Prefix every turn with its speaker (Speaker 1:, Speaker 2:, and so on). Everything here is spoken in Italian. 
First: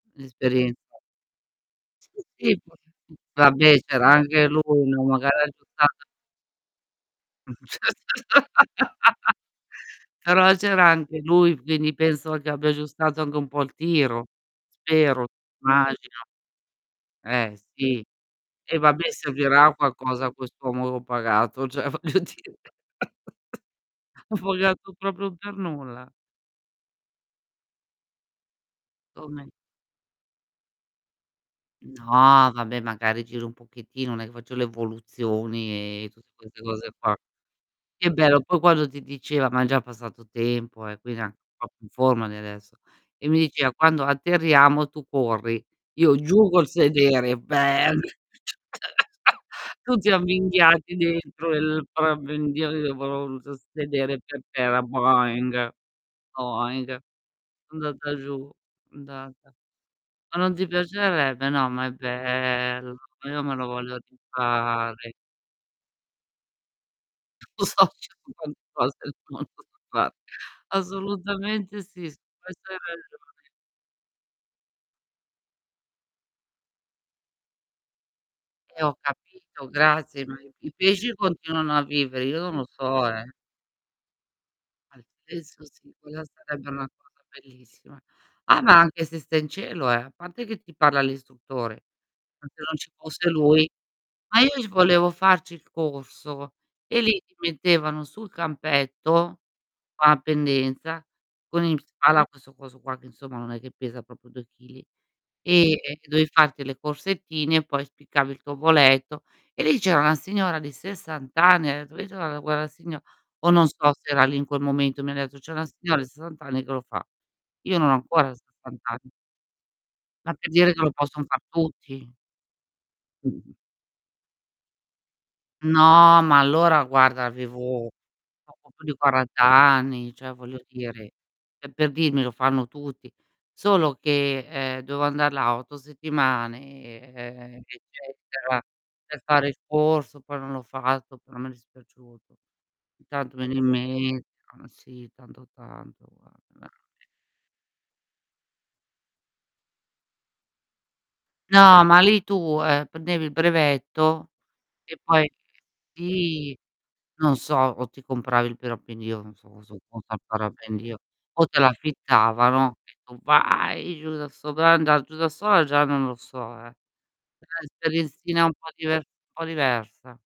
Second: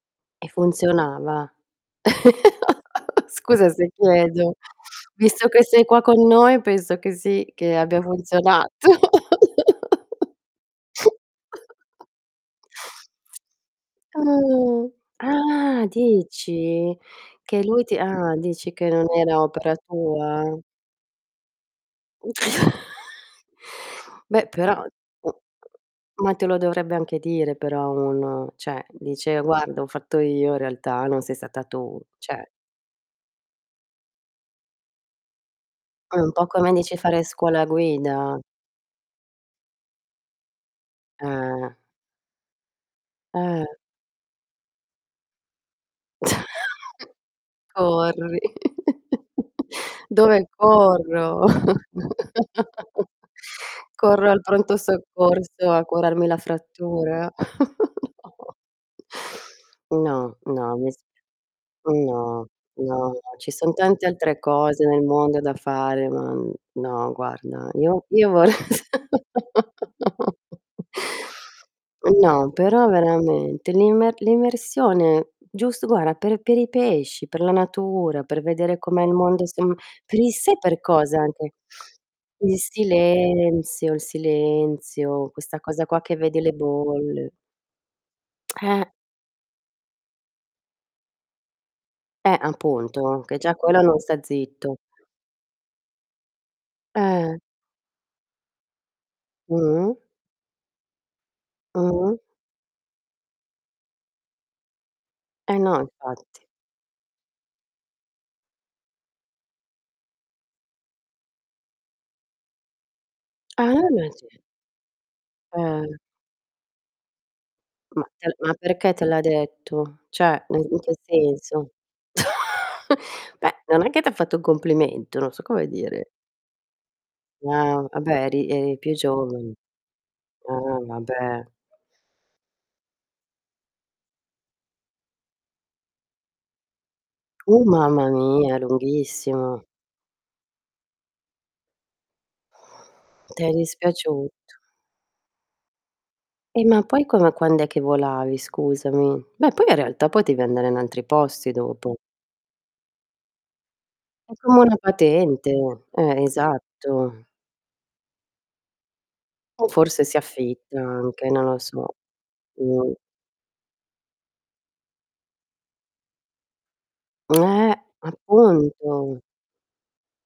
Speaker 1: E
Speaker 2: Un'esperienza.
Speaker 1: funzionava?
Speaker 2: Sì, sì, [unintelligible]
Speaker 1: Scusa
Speaker 2: vabbè,
Speaker 1: se
Speaker 2: c'era anche
Speaker 1: chiedo,
Speaker 2: lui, no
Speaker 1: visto
Speaker 2: magari
Speaker 1: che sei qua
Speaker 2: [unintelligible]
Speaker 1: con noi penso che sì, che abbia funzionato.
Speaker 2: Però c'era anche lui, quindi penso che abbia aggiustato anche un po' il tiro.
Speaker 1: Uh.
Speaker 2: Spero,
Speaker 1: Ah,
Speaker 2: immagino.
Speaker 1: dici?
Speaker 2: Eh,
Speaker 1: Che lui ti
Speaker 2: sì.
Speaker 1: ah, dici
Speaker 2: Eh,
Speaker 1: che non
Speaker 2: vabbè,
Speaker 1: era
Speaker 2: servirà a
Speaker 1: opera
Speaker 2: qualcosa
Speaker 1: tua?
Speaker 2: quest'uomo pagato, cioè voglio dire, l'ho
Speaker 1: Beh, però
Speaker 2: pagato
Speaker 1: mhmm,
Speaker 2: proprio per nulla.
Speaker 1: ma te lo dovrebbe anche dire però uno, cioè dice:
Speaker 2: Ome
Speaker 1: "Guarda, ho fatto io in realtà, non sei stata tu," cioè
Speaker 2: No, vabbè, magari giro un pochettino, non è che faccio le evoluzioni, e
Speaker 1: Ah, è
Speaker 2: tutte
Speaker 1: un po'
Speaker 2: queste
Speaker 1: come
Speaker 2: cose
Speaker 1: dici
Speaker 2: qua.
Speaker 1: fare scuola
Speaker 2: Che
Speaker 1: guida.
Speaker 2: bello, poi quando ti diceva, ma è già passato tempo eh, quindi er anche un po'
Speaker 1: Eh.
Speaker 2: più in forma di adesso. E mi
Speaker 1: Eh.
Speaker 2: diceva: "Quando atterriamo tu corri." Io giù col sedere, "bang!"
Speaker 1: Corri.
Speaker 2: Tutti
Speaker 1: Dove
Speaker 2: avvinghiati
Speaker 1: corro?
Speaker 2: dentro il parapendio, [unintelligible] col sedere
Speaker 1: Corro al
Speaker 2: per
Speaker 1: pronto
Speaker 2: terra,
Speaker 1: soccorso
Speaker 2: "boing,
Speaker 1: a curarmi la
Speaker 2: boing".
Speaker 1: frattura.
Speaker 2: Andata giù, andata.
Speaker 1: No,
Speaker 2: Ma
Speaker 1: no,
Speaker 2: non ti
Speaker 1: no, mi s
Speaker 2: piacerebbe? No, ma è
Speaker 1: no,
Speaker 2: bello,
Speaker 1: no, no,
Speaker 2: io
Speaker 1: ci
Speaker 2: me lo
Speaker 1: son
Speaker 2: voglio
Speaker 1: tante altre cose nel
Speaker 2: rifare.
Speaker 1: mondo da fare, ma, mhmm, no guarda, io io vorre
Speaker 2: [unintelligible] Assolutamente sì, su
Speaker 1: no,
Speaker 2: questo hai
Speaker 1: però
Speaker 2: ragione.
Speaker 1: veramente l'imme l'immersione, giust guarda, per per i pesci, per la natura, per vedere
Speaker 2: Eh, ho
Speaker 1: com'è il mondo
Speaker 2: capito,
Speaker 1: som per
Speaker 2: grazie,
Speaker 1: il
Speaker 2: ma
Speaker 1: s
Speaker 2: i
Speaker 1: sai
Speaker 2: i
Speaker 1: per
Speaker 2: pesci
Speaker 1: cosa anche?
Speaker 2: continuano a vivere, io non
Speaker 1: Il
Speaker 2: lo so, eh.
Speaker 1: silenzio, il silenzio, questa
Speaker 2: Altezza
Speaker 1: cosa
Speaker 2: sì,
Speaker 1: qua che
Speaker 2: quella
Speaker 1: vedi le
Speaker 2: sarebbe una cosa
Speaker 1: bolle.
Speaker 2: bellissima. Ah, ma
Speaker 1: Eh.
Speaker 2: anche se stai in cielo, eh, a parte che ti parla l'istruttore,
Speaker 1: Eh,
Speaker 2: se non ci
Speaker 1: appunto,
Speaker 2: fosse
Speaker 1: che già
Speaker 2: lui.
Speaker 1: quello non sta
Speaker 2: Ma io c
Speaker 1: zitto.
Speaker 2: volevo farci il corso, e lì ti
Speaker 1: Eh.
Speaker 2: mettevano sul campetto,
Speaker 1: Mh.
Speaker 2: va in pendenza, con in
Speaker 1: Mh.
Speaker 2: spalla questo coso qua che insomma non è che pesa proprio 2 chili,
Speaker 1: Eh,
Speaker 2: e
Speaker 1: no,
Speaker 2: e dovevi
Speaker 1: infatti.
Speaker 2: farti le corsettine, poi spiccavi il tuo voletto. E lì c'era una signora di 60 anni, [unintelligible] signo o non
Speaker 1: Ah,
Speaker 2: so
Speaker 1: ma
Speaker 2: se era
Speaker 1: ce
Speaker 2: lì in quel momento, mi ha detto: "C'è una
Speaker 1: Eh.
Speaker 2: signora di 60 anni che lo fa". Io non ho
Speaker 1: Ma
Speaker 2: ancora
Speaker 1: te ma
Speaker 2: 60
Speaker 1: perché te
Speaker 2: anni.
Speaker 1: l'ha detto?
Speaker 2: Ma
Speaker 1: Cioè,
Speaker 2: per
Speaker 1: in
Speaker 2: dire
Speaker 1: in
Speaker 2: che lo
Speaker 1: che
Speaker 2: possono far
Speaker 1: senso?
Speaker 2: tutti.
Speaker 1: Beh, non è che ti ha fatto un complimento, non so come dire.
Speaker 2: No, ma allora guarda,
Speaker 1: Ah,
Speaker 2: avevo
Speaker 1: ah beh eri
Speaker 2: poco
Speaker 1: eri
Speaker 2: più
Speaker 1: più
Speaker 2: di 40
Speaker 1: giovane.
Speaker 2: anni, cioè voglio
Speaker 1: Ah,
Speaker 2: dire,
Speaker 1: vabbè.
Speaker 2: pe per dirmi: "Lo fanno tutti." Solo che, ehm, dovevo andar là 8 settimane, ehm,
Speaker 1: Uh, mamma
Speaker 2: eccetera,
Speaker 1: mia,
Speaker 2: per fare il
Speaker 1: lunghissimo.
Speaker 2: corso, poi non l'ho fatto, però mi è dispiaciuto. Intanto me
Speaker 1: T'è
Speaker 2: ne imme
Speaker 1: dispiaciuto.
Speaker 2: sì, tanto, tanto, guarda
Speaker 1: E ma
Speaker 2: [unintelligible]
Speaker 1: poi come quand'è che volavi, scusami? Beh, poi in realtà potevi andare in altri posti
Speaker 2: No,
Speaker 1: dopo.
Speaker 2: ma lì tu, ehm, prendevi il brevetto
Speaker 1: È come una
Speaker 2: e poi
Speaker 1: patente, eh,
Speaker 2: sì,
Speaker 1: esatto.
Speaker 2: non so, o ti compravi il parapendio, non so
Speaker 1: O
Speaker 2: cosa
Speaker 1: forse
Speaker 2: costa
Speaker 1: si
Speaker 2: il
Speaker 1: affitta
Speaker 2: parapendio,
Speaker 1: anche, non
Speaker 2: o
Speaker 1: lo
Speaker 2: te
Speaker 1: so.
Speaker 2: l'affittavano,
Speaker 1: Mh.
Speaker 2: e tu: "Vai!" Giù da sola, andare giù da sola già non lo so, eh. È
Speaker 1: Eh,
Speaker 2: un'esperienzina un po' diver un
Speaker 1: appunto.
Speaker 2: po' diversa